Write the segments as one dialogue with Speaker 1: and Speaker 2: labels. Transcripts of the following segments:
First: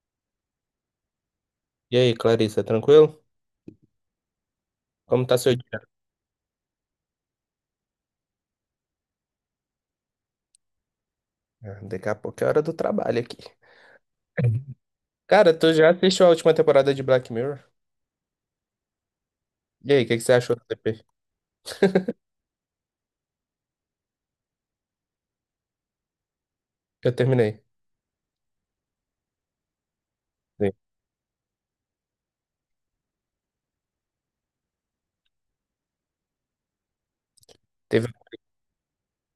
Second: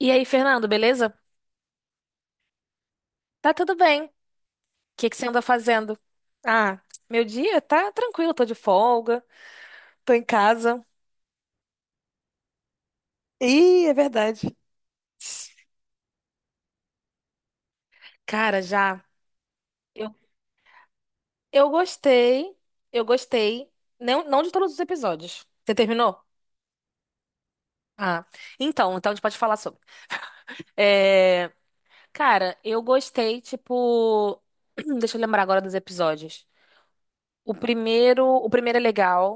Speaker 1: E aí, Fernando, beleza?
Speaker 2: E aí, Clarissa, tranquilo?
Speaker 1: Tá tudo bem. O que que
Speaker 2: Como
Speaker 1: você
Speaker 2: tá
Speaker 1: anda
Speaker 2: seu dia?
Speaker 1: fazendo? Ah, meu dia tá tranquilo, tô de folga, tô em casa.
Speaker 2: Ah, daqui a pouco é hora do trabalho aqui.
Speaker 1: Ih, é verdade.
Speaker 2: Cara, tu já assistiu a última temporada de Black Mirror?
Speaker 1: Cara, já.
Speaker 2: E aí, o
Speaker 1: Eu,
Speaker 2: que que você achou do TP?
Speaker 1: eu gostei, eu gostei. Não, não de todos os episódios. Você terminou?
Speaker 2: Eu terminei.
Speaker 1: Ah, então a gente pode falar sobre.
Speaker 2: Sim.
Speaker 1: É, cara, eu gostei, tipo. Deixa eu lembrar agora dos episódios. O
Speaker 2: Teve.
Speaker 1: primeiro, o primeiro é legal,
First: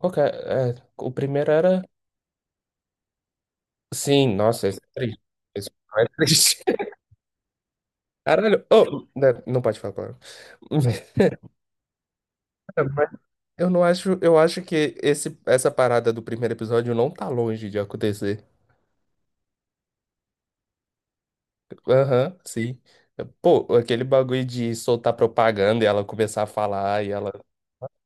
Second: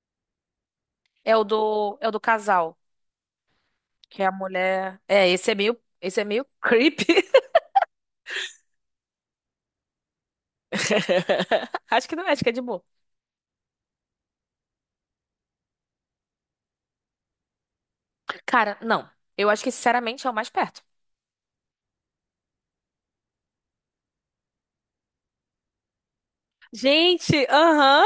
Speaker 2: Qual que é? É, o primeiro era.
Speaker 1: é o do casal. Que a
Speaker 2: Sim, nossa, esse
Speaker 1: mulher.
Speaker 2: é triste.
Speaker 1: É, esse é
Speaker 2: Esse
Speaker 1: meio.
Speaker 2: é
Speaker 1: Esse é meio
Speaker 2: triste.
Speaker 1: creepy.
Speaker 2: Caralho. Oh, né, não pode falar, claro.
Speaker 1: Acho que não é, acho que é de boa.
Speaker 2: Mas eu não acho. Eu acho que esse, essa parada do primeiro episódio não tá longe de acontecer.
Speaker 1: Cara, não. Eu acho que, sinceramente, é o mais perto.
Speaker 2: Aham, sim. Pô, aquele bagulho de soltar propaganda e ela começar a falar e ela.
Speaker 1: Gente, aham.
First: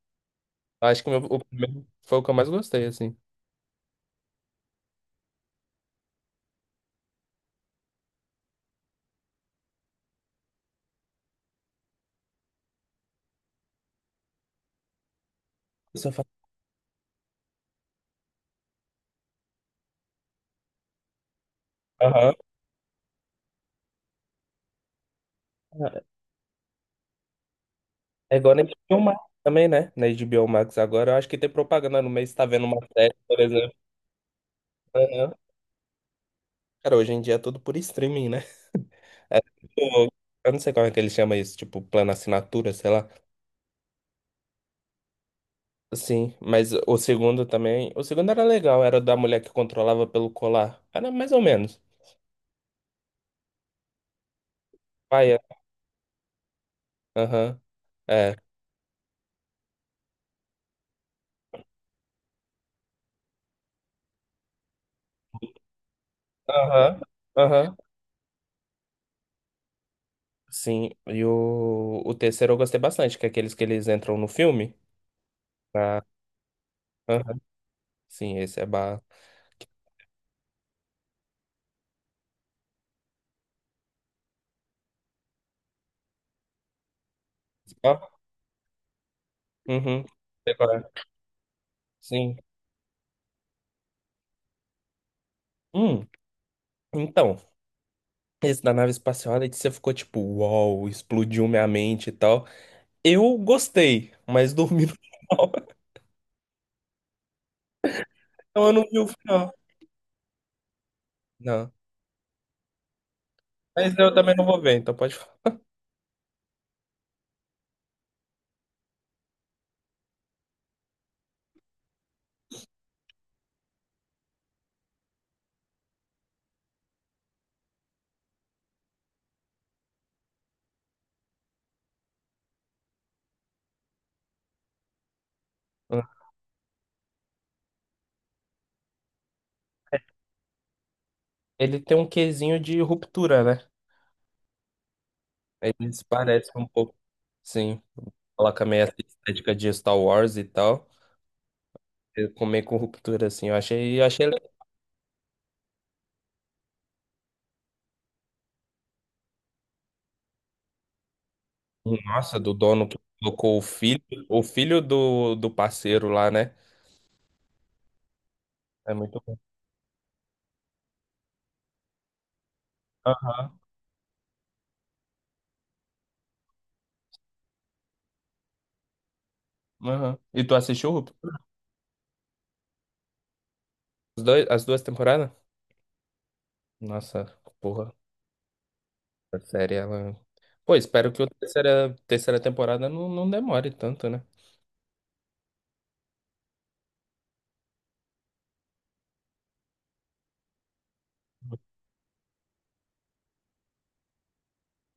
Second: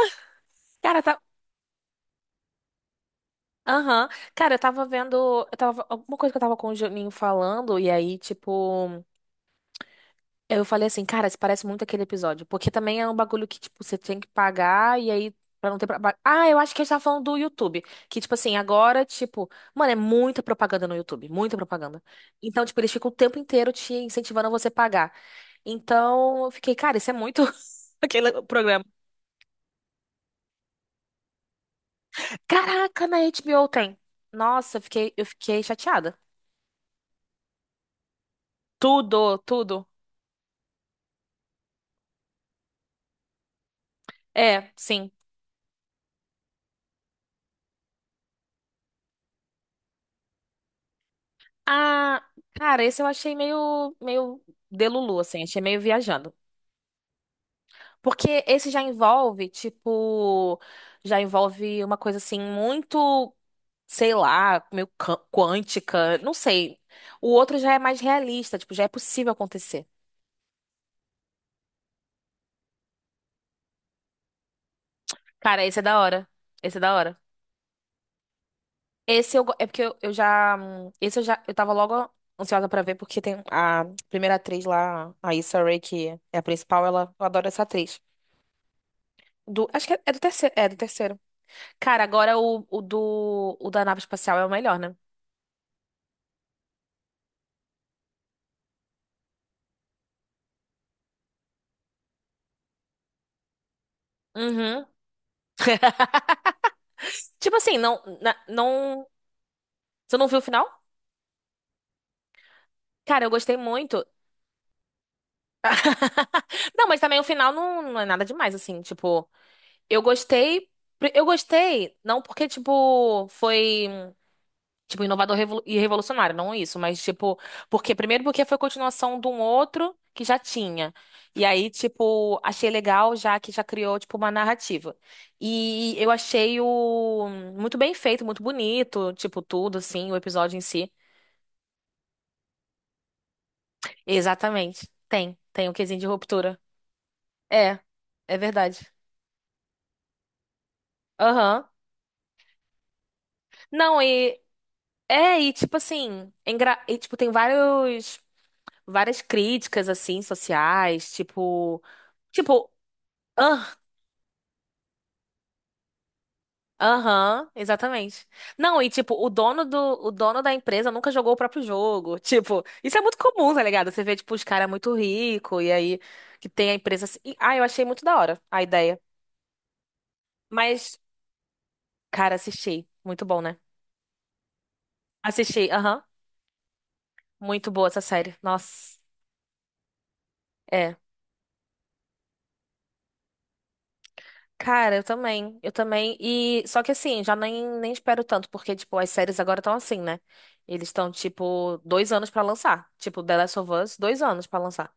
Speaker 1: Cara,
Speaker 2: Acho que
Speaker 1: tá.
Speaker 2: o primeiro foi o que eu mais gostei, assim.
Speaker 1: Aham. Cara, eu tava vendo. Eu tava... Alguma coisa que eu tava com o Juninho falando, e aí, tipo. Eu falei assim, cara, isso parece muito aquele episódio. Porque também é um bagulho que, tipo, você tem que pagar e aí, pra não ter... pra-
Speaker 2: Eu só faz-
Speaker 1: Ah, eu acho que a gente tava falando do YouTube. Que, tipo assim, agora, tipo... Mano, é muita propaganda no YouTube. Muita propaganda.
Speaker 2: Aham.
Speaker 1: Então, tipo, eles ficam o tempo inteiro te incentivando a você pagar. Então, eu fiquei, cara, isso é muito...
Speaker 2: É
Speaker 1: Aquele
Speaker 2: igual na
Speaker 1: programa.
Speaker 2: HBO Max também, né? Na HBO Max agora, eu acho que tem propaganda no mês, tá vendo uma
Speaker 1: Caraca,
Speaker 2: série,
Speaker 1: na
Speaker 2: por
Speaker 1: HBO
Speaker 2: exemplo.
Speaker 1: tem. Nossa, eu
Speaker 2: Aham.
Speaker 1: fiquei chateada.
Speaker 2: Cara, hoje em dia é tudo por streaming, né?
Speaker 1: Tudo, tudo.
Speaker 2: Tipo, eu não sei como é que ele chama isso, tipo, plano assinatura, sei lá.
Speaker 1: É, sim.
Speaker 2: Sim, mas o segundo também. O segundo era legal, era da mulher que controlava pelo colar. Era mais ou menos.
Speaker 1: Ah, cara, esse eu achei meio delulu,
Speaker 2: Paia.
Speaker 1: assim. Achei meio viajando.
Speaker 2: Aham.
Speaker 1: Porque esse já envolve, tipo, já envolve uma coisa assim muito, sei lá, quântica, não sei.
Speaker 2: Aham,
Speaker 1: O outro já
Speaker 2: aham.
Speaker 1: é mais realista, tipo, já é possível acontecer.
Speaker 2: Sim, e o terceiro eu gostei bastante, que é aqueles que eles entram no filme.
Speaker 1: Cara, esse é da
Speaker 2: Ah,
Speaker 1: hora. Esse é da hora.
Speaker 2: aham. Sim, esse é ba...
Speaker 1: Esse eu, go- é porque eu já, eu tava logo ansiosa pra ver porque tem a primeira atriz lá, a Issa Rae, que é a principal, ela, eu adoro essa
Speaker 2: Ó,
Speaker 1: atriz. Do, acho que é,
Speaker 2: uhum. Sei
Speaker 1: é
Speaker 2: qual
Speaker 1: do
Speaker 2: é.
Speaker 1: terceiro. Cara,
Speaker 2: Sim.
Speaker 1: agora o da nave espacial é o melhor, né?
Speaker 2: Hum, então, esse da nave espacial, aí você ficou tipo, uau, explodiu minha mente e tal. Eu gostei, mas
Speaker 1: Uhum.
Speaker 2: dormi no final.
Speaker 1: Tipo assim,
Speaker 2: Então eu não vi
Speaker 1: não.
Speaker 2: o final.
Speaker 1: Você não viu o final?
Speaker 2: Não.
Speaker 1: Cara, eu gostei
Speaker 2: Mas
Speaker 1: muito.
Speaker 2: eu também não vou ver, então pode falar.
Speaker 1: Não, mas também o final não é nada demais, assim. Tipo, eu gostei. Eu gostei, não porque, tipo, foi, tipo, e revolucionário, não isso, mas, tipo, porque, primeiro porque foi continuação de um outro que já tinha. E aí, tipo, achei legal já que já criou, tipo, uma narrativa. E eu achei o muito bem feito, muito bonito, tipo, tudo, assim, o episódio em si.
Speaker 2: Ele tem um quesinho de ruptura, né?
Speaker 1: Exatamente. Tem. Tem o quesinho
Speaker 2: Eles
Speaker 1: de
Speaker 2: parecem
Speaker 1: ruptura.
Speaker 2: um pouco,
Speaker 1: É,
Speaker 2: sim,
Speaker 1: é
Speaker 2: coloca meio
Speaker 1: verdade.
Speaker 2: essa estética de Star Wars e tal.
Speaker 1: Aham.
Speaker 2: Eu comer com ruptura, assim, eu
Speaker 1: Não,
Speaker 2: achei, eu achei legal.
Speaker 1: e tipo assim, é engra... e, tipo, tem vários várias críticas assim sociais, tipo,
Speaker 2: Nossa, do
Speaker 1: tipo,
Speaker 2: dono que colocou
Speaker 1: ah,
Speaker 2: o filho do parceiro lá, né?
Speaker 1: aham, exatamente. Não, e
Speaker 2: É
Speaker 1: tipo,
Speaker 2: muito bom.
Speaker 1: o dono da empresa nunca jogou o próprio jogo. Tipo, isso é muito comum,
Speaker 2: Aham,
Speaker 1: tá ligado? Você vê tipo os caras muito rico e aí que tem a empresa assim. E, ah, eu achei muito da hora a ideia.
Speaker 2: aham. E tu assistiu
Speaker 1: Mas,
Speaker 2: Ruptura?
Speaker 1: cara, assisti. Muito bom, né?
Speaker 2: Os dois, as duas temporadas?
Speaker 1: Assisti, aham.
Speaker 2: Nossa,
Speaker 1: Muito boa
Speaker 2: porra,
Speaker 1: essa série. Nossa.
Speaker 2: a série, ela... Pô,
Speaker 1: É.
Speaker 2: espero que a terceira temporada não demore tanto, né?
Speaker 1: Cara, eu também. Eu também. E só que assim, já nem espero tanto, porque, tipo, as séries agora estão assim, né? Eles estão, tipo, dois anos pra lançar. Tipo, The Last of Us, dois anos pra lançar.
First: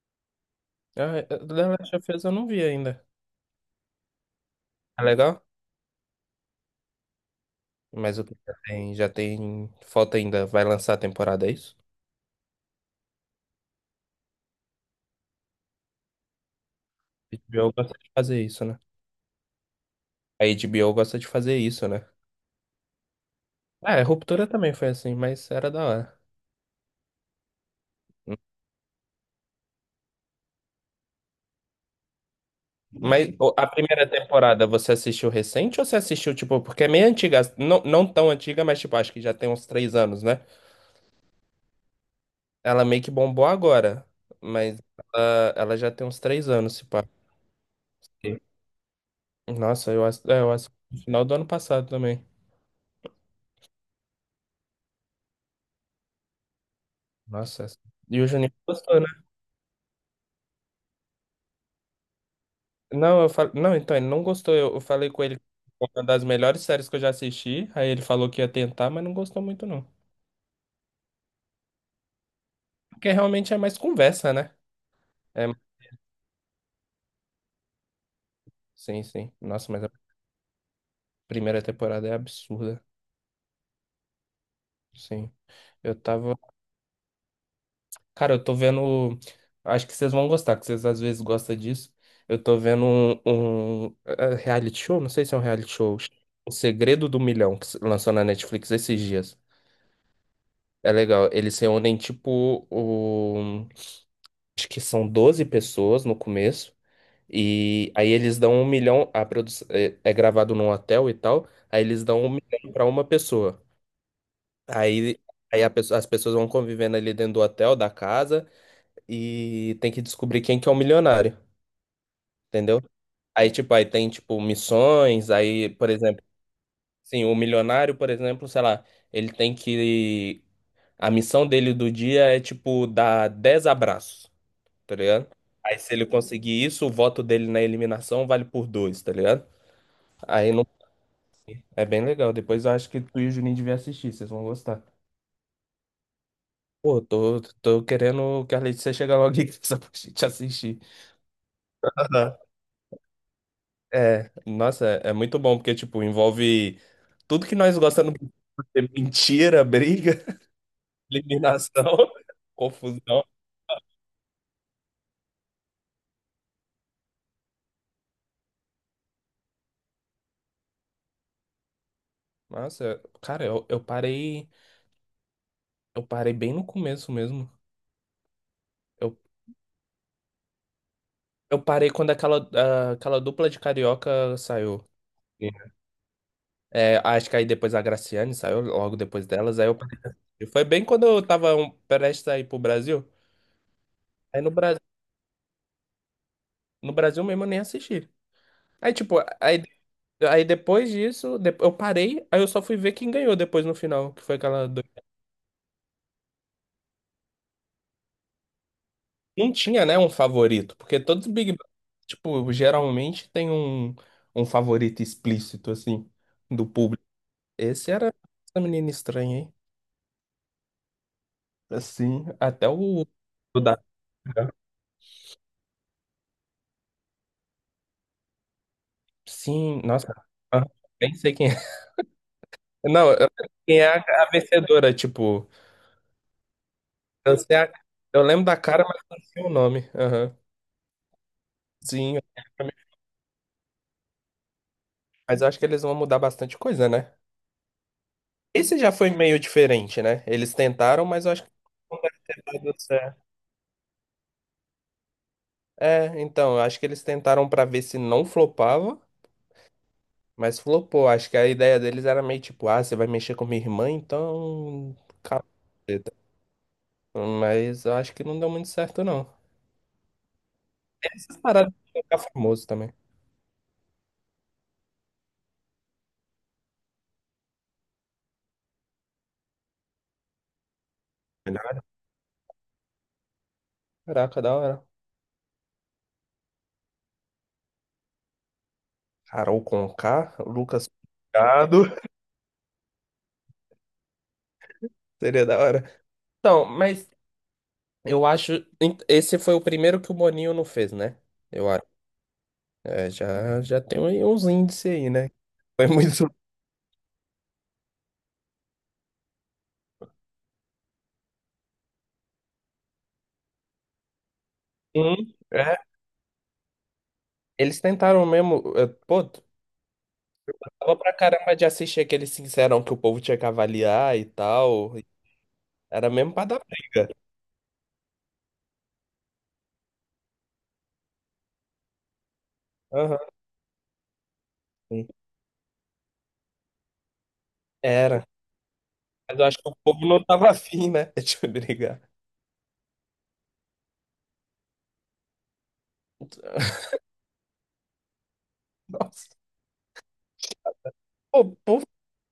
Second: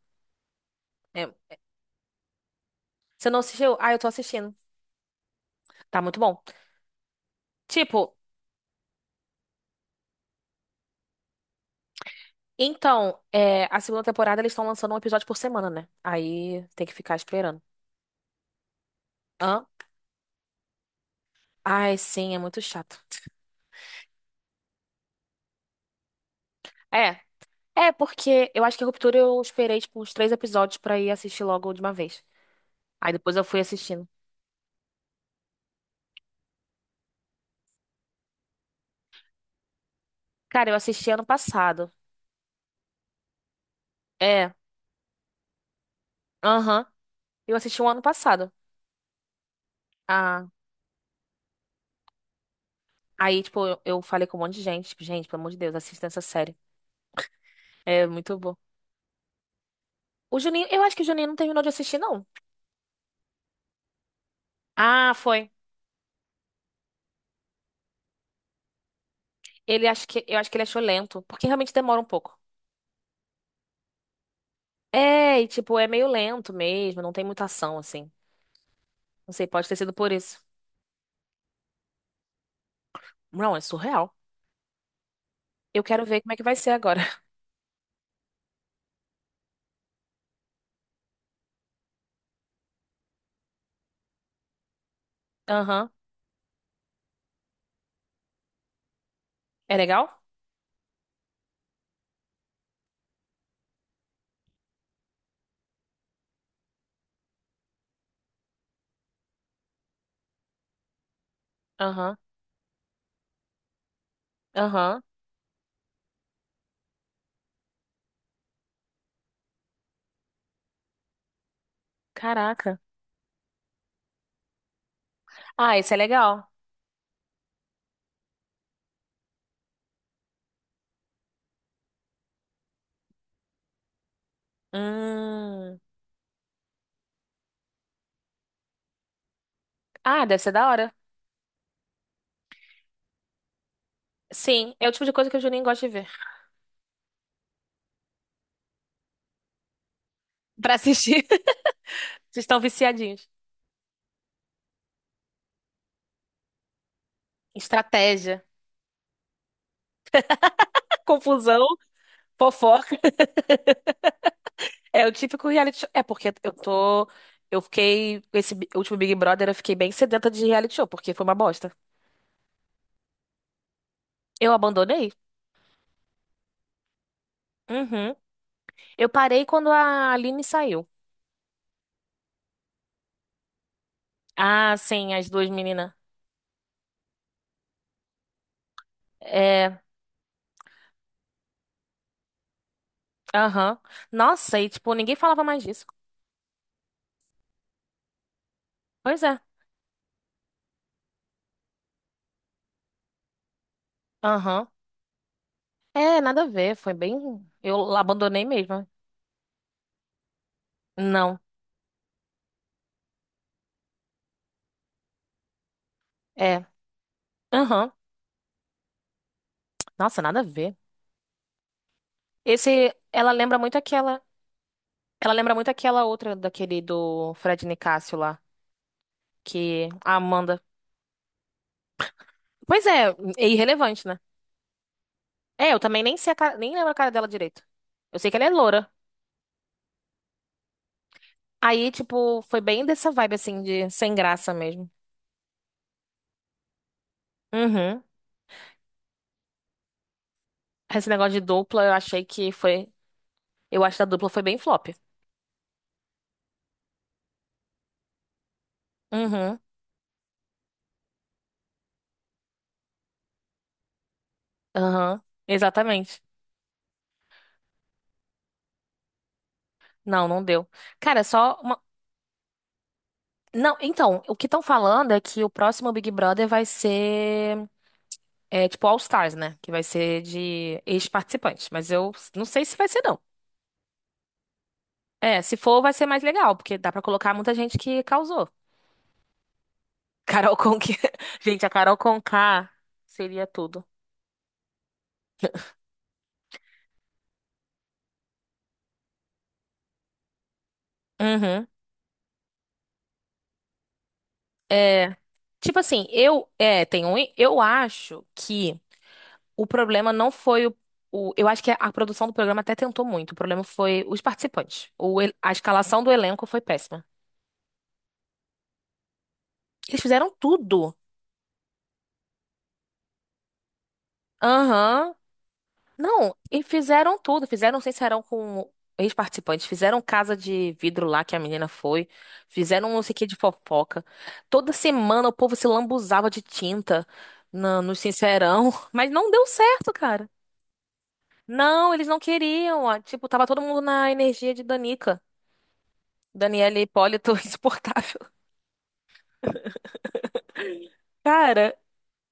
Speaker 2: Ah,
Speaker 1: É.
Speaker 2: The Last of Us eu não vi ainda.
Speaker 1: Você não assistiu? Ah, eu tô assistindo.
Speaker 2: É legal?
Speaker 1: Tá muito bom. Tipo,
Speaker 2: Mas o que já tem, já tem. Falta ainda. Vai lançar a temporada, é isso?
Speaker 1: então, é, a segunda temporada eles estão lançando um episódio por semana, né? Aí tem que ficar
Speaker 2: A
Speaker 1: esperando.
Speaker 2: HBO gosta de fazer isso, né?
Speaker 1: Hã?
Speaker 2: A HBO gosta de fazer isso,
Speaker 1: Ai,
Speaker 2: né?
Speaker 1: sim, é muito chato.
Speaker 2: Ah, é, Ruptura também foi assim, mas era da hora.
Speaker 1: É. É, porque eu acho que a Ruptura eu esperei, tipo, uns três episódios pra ir assistir logo de uma vez. Aí depois
Speaker 2: Mas
Speaker 1: eu
Speaker 2: ô,
Speaker 1: fui
Speaker 2: a
Speaker 1: assistindo.
Speaker 2: primeira temporada você assistiu recente ou você assistiu, tipo, porque é meio antiga, não, não tão antiga, mas tipo, acho que já tem uns 3 anos, né?
Speaker 1: Cara, eu assisti ano passado.
Speaker 2: Ela meio que bombou agora,
Speaker 1: É,
Speaker 2: mas ela já tem uns 3 anos,
Speaker 1: aham.
Speaker 2: se pá.
Speaker 1: Eu assisti um ano passado.
Speaker 2: Nossa, eu acho, é,
Speaker 1: Ah,
Speaker 2: eu acho no final do ano passado também.
Speaker 1: aí, tipo, eu falei com um monte de gente. Tipo, gente, pelo amor de Deus, assista essa série.
Speaker 2: Nossa, essa-
Speaker 1: É
Speaker 2: e o
Speaker 1: muito
Speaker 2: Juninho
Speaker 1: bom.
Speaker 2: gostou, né?
Speaker 1: O Juninho, eu acho que o Juninho não terminou de assistir, não.
Speaker 2: Não, eu fal... não, então ele não gostou. Eu falei
Speaker 1: Ah,
Speaker 2: com ele que
Speaker 1: foi.
Speaker 2: foi uma das melhores séries que eu já assisti. Aí ele falou que ia tentar, mas não gostou muito, não.
Speaker 1: Eu acho que ele achou lento, porque realmente demora um pouco.
Speaker 2: Porque realmente é mais conversa, né?
Speaker 1: É, e
Speaker 2: É...
Speaker 1: tipo, é meio lento mesmo, não tem muita ação, assim.
Speaker 2: Sim, sim.
Speaker 1: Não sei, pode
Speaker 2: Nossa,
Speaker 1: ter
Speaker 2: mas a
Speaker 1: sido por isso.
Speaker 2: primeira temporada é absurda.
Speaker 1: Não, é surreal.
Speaker 2: Sim.
Speaker 1: Eu
Speaker 2: Eu
Speaker 1: quero ver como é
Speaker 2: tava.
Speaker 1: que vai ser agora.
Speaker 2: Cara, eu tô vendo. Acho que vocês vão gostar, que vocês às vezes gostam disso. Eu tô vendo um reality show, não sei se é um reality
Speaker 1: Aham.
Speaker 2: show. O Segredo do Milhão, que se lançou na Netflix esses dias.
Speaker 1: É legal?
Speaker 2: É legal. Eles reúnem, tipo, o. Acho que são 12 pessoas no começo, e aí eles dão um milhão, a produção é gravado num hotel e tal, aí eles
Speaker 1: Aham.
Speaker 2: dão um milhão pra uma pessoa.
Speaker 1: Aham.
Speaker 2: Aí, aí a pessoa- as pessoas vão convivendo ali dentro do hotel, da casa, e tem que descobrir quem que é o milionário,
Speaker 1: Caraca.
Speaker 2: entendeu? Aí, tipo, aí tem, tipo, missões, aí,
Speaker 1: Ah,
Speaker 2: por
Speaker 1: esse é
Speaker 2: exemplo,
Speaker 1: legal.
Speaker 2: sim, o milionário, por exemplo, sei lá, ele tem que... A missão dele do dia é, tipo, dar 10 abraços. Tá ligado?
Speaker 1: Hum.
Speaker 2: Aí se ele conseguir isso, o voto dele na eliminação vale por dois, tá ligado?
Speaker 1: Ah, deve ser
Speaker 2: Aí não...
Speaker 1: da hora.
Speaker 2: É bem legal. Depois eu acho que tu e o Juninho deviam assistir, vocês vão
Speaker 1: Sim,
Speaker 2: gostar.
Speaker 1: é o tipo de coisa que o Juninho gosta de ver.
Speaker 2: Pô, tô querendo que a Letícia chegue logo aqui só pra gente
Speaker 1: Pra
Speaker 2: assistir.
Speaker 1: assistir,
Speaker 2: Aham.
Speaker 1: vocês estão viciadinhos.
Speaker 2: É, nossa, é muito bom, porque, tipo, envolve tudo que nós gostamos de
Speaker 1: Estratégia,
Speaker 2: ver. Mentira, briga,
Speaker 1: confusão,
Speaker 2: eliminação,
Speaker 1: fofoca.
Speaker 2: confusão.
Speaker 1: É o típico reality show. É porque eu tô. Eu fiquei. Último Big Brother, eu fiquei bem sedenta de reality show, porque foi uma bosta.
Speaker 2: Nossa, cara, eu, eu parei,
Speaker 1: Eu abandonei.
Speaker 2: eu parei bem no começo mesmo.
Speaker 1: Uhum. Eu
Speaker 2: Eu,
Speaker 1: parei quando a Aline saiu.
Speaker 2: eu parei quando aquela dupla de carioca
Speaker 1: Ah,
Speaker 2: saiu.
Speaker 1: sim, as duas meninas.
Speaker 2: É, acho que aí depois a Graciane saiu logo depois delas. Aí eu
Speaker 1: É,
Speaker 2: perdi. Foi bem quando eu tava prestes a ir pro Brasil.
Speaker 1: aham.
Speaker 2: Aí
Speaker 1: Nossa, e tipo, ninguém falava mais disso.
Speaker 2: No Brasil mesmo eu nem assisti. Aí, tipo,
Speaker 1: Pois é.
Speaker 2: aí depois disso, eu parei, aí eu só fui ver quem ganhou depois no final, que foi
Speaker 1: Aham.
Speaker 2: aquela. Do-
Speaker 1: É, nada a ver, foi bem. Eu abandonei mesmo.
Speaker 2: Não tinha, né, um favorito, porque todos os
Speaker 1: Não.
Speaker 2: Big Brother, tipo, geralmente tem um favorito explícito, assim,
Speaker 1: É.
Speaker 2: do público. Esse
Speaker 1: Aham.
Speaker 2: era essa menina estranha, hein?
Speaker 1: Nossa, nada a ver.
Speaker 2: Assim, até
Speaker 1: Esse,
Speaker 2: o. O da-
Speaker 1: ela lembra muito aquela outra daquele do Fred Nicásio lá,
Speaker 2: Sim,
Speaker 1: que
Speaker 2: nossa.
Speaker 1: a Amanda.
Speaker 2: Aham. Nem sei quem.
Speaker 1: Pois é,
Speaker 2: Não, eu
Speaker 1: é
Speaker 2: lembro quem é a,
Speaker 1: irrelevante, né?
Speaker 2: a vencedora, tipo,
Speaker 1: É, eu também nem sei a cara, nem lembro a cara dela
Speaker 2: eu sei
Speaker 1: direito.
Speaker 2: a-
Speaker 1: Eu
Speaker 2: eu
Speaker 1: sei que ela
Speaker 2: lembro
Speaker 1: é
Speaker 2: da cara,
Speaker 1: loura.
Speaker 2: mas não sei o nome. Aham.
Speaker 1: Aí,
Speaker 2: Sim,
Speaker 1: tipo, foi bem dessa vibe assim de sem graça mesmo.
Speaker 2: mas eu acho que eles vão mudar bastante coisa, né?
Speaker 1: Uhum.
Speaker 2: Esse já foi meio diferente, né? Eles tentaram,
Speaker 1: Esse
Speaker 2: mas eu
Speaker 1: negócio de
Speaker 2: acho que
Speaker 1: dupla,
Speaker 2: tá dando certo.
Speaker 1: eu acho que a dupla foi bem flop.
Speaker 2: É, então, eu acho que eles tentaram pra ver se não flopava,
Speaker 1: Uhum.
Speaker 2: mas flopou. Acho que a ideia deles era meio tipo, ah, você vai mexer com minha irmã, então.
Speaker 1: Aham.
Speaker 2: Treta.
Speaker 1: Exatamente.
Speaker 2: Mas eu acho que não deu muito certo, não.
Speaker 1: Não, não deu. Cara,
Speaker 2: Essas
Speaker 1: só
Speaker 2: paradas
Speaker 1: uma-
Speaker 2: de ficar famoso também.
Speaker 1: Não, então, o que estão falando é que o próximo Big Brother vai ser, é, tipo All Stars, né? Que vai ser de ex-participantes. Mas eu não sei se vai ser, não.
Speaker 2: Caraca, da hora.
Speaker 1: É, se for, vai ser mais legal, porque dá pra colocar muita gente que causou.
Speaker 2: Carol Conká,
Speaker 1: Carol Conká.
Speaker 2: Lucas
Speaker 1: Gente, a
Speaker 2: Penteado,
Speaker 1: Carol Conká seria tudo.
Speaker 2: seria da hora. Então, mas eu acho. Esse foi o primeiro que o Boninho não fez, né?
Speaker 1: Uhum.
Speaker 2: Eu acho. É, já tem aí uns índices aí,
Speaker 1: É,
Speaker 2: né?
Speaker 1: tipo
Speaker 2: Foi
Speaker 1: assim,
Speaker 2: muito
Speaker 1: eu é, tem um, eu acho que o problema não foi o- eu acho que a produção do programa até tentou muito. O problema foi os participantes.
Speaker 2: ruim,
Speaker 1: A
Speaker 2: é.
Speaker 1: escalação do elenco foi péssima.
Speaker 2: Eles tentaram mesmo. É, pô,
Speaker 1: Eles fizeram tudo.
Speaker 2: tava pra caramba de assistir aquele Sincerão que o povo tinha que avaliar e tal.
Speaker 1: Aham.
Speaker 2: Era mesmo
Speaker 1: Não,
Speaker 2: pra dar
Speaker 1: e
Speaker 2: briga.
Speaker 1: fizeram tudo. Fizeram um sincerão com ex-participantes. Fizeram casa de vidro lá que a menina foi. Fizeram um não sei o
Speaker 2: Aham,
Speaker 1: que de fofoca. Toda
Speaker 2: sim.
Speaker 1: semana o povo se lambuzava de tinta no
Speaker 2: Era.
Speaker 1: sincerão. Mas não
Speaker 2: Mas eu
Speaker 1: deu
Speaker 2: acho que o
Speaker 1: certo,
Speaker 2: povo não
Speaker 1: cara.
Speaker 2: tava afim, né? Deixa eu
Speaker 1: Não,
Speaker 2: brigar.
Speaker 1: eles não queriam. Ó. Tipo, tava todo mundo na energia de Danica. Daniela Hipólito, insuportável.
Speaker 2: Nossa. Pô,
Speaker 1: Cara,
Speaker 2: por,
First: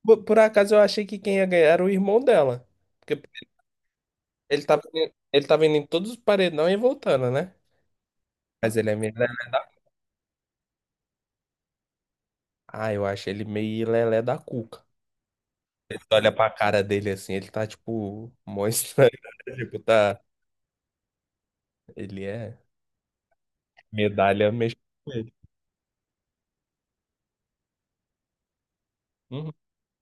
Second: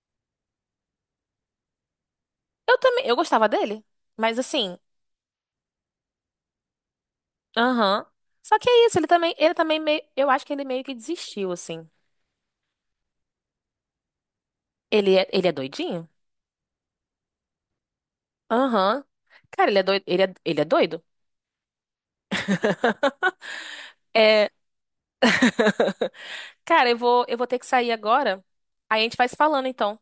Speaker 2: por por acaso eu achei que quem ia ganhar era o irmão dela.
Speaker 1: eu também. Eu
Speaker 2: Porque
Speaker 1: gostava dele. Mas assim.
Speaker 2: ele tava indo em todos os paredões e voltando, né?
Speaker 1: Aham. Só que
Speaker 2: Mas
Speaker 1: é
Speaker 2: ele é
Speaker 1: isso,
Speaker 2: meio lelé.
Speaker 1: ele também meio, eu acho que ele meio que desistiu, assim.
Speaker 2: Ah, eu acho ele meio lelé da cuca.
Speaker 1: Ele é
Speaker 2: Você
Speaker 1: doidinho?
Speaker 2: olha pra cara dele assim, ele tá tipo. Mó
Speaker 1: Aham.
Speaker 2: estranho.
Speaker 1: Cara,
Speaker 2: Tipo,
Speaker 1: ele é doido,
Speaker 2: tá.
Speaker 1: ele é doido?
Speaker 2: Ele é
Speaker 1: É.
Speaker 2: medalha mesmo. Com ele.
Speaker 1: Cara, eu vou ter que sair agora. Aí a gente vai se
Speaker 2: Uhum.
Speaker 1: falando, então.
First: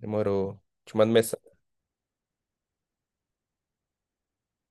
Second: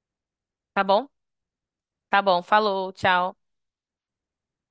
Speaker 2: Demorou.
Speaker 1: Tá
Speaker 2: Te
Speaker 1: bom?
Speaker 2: mando mensagem.
Speaker 1: Tá bom, falou, tchau.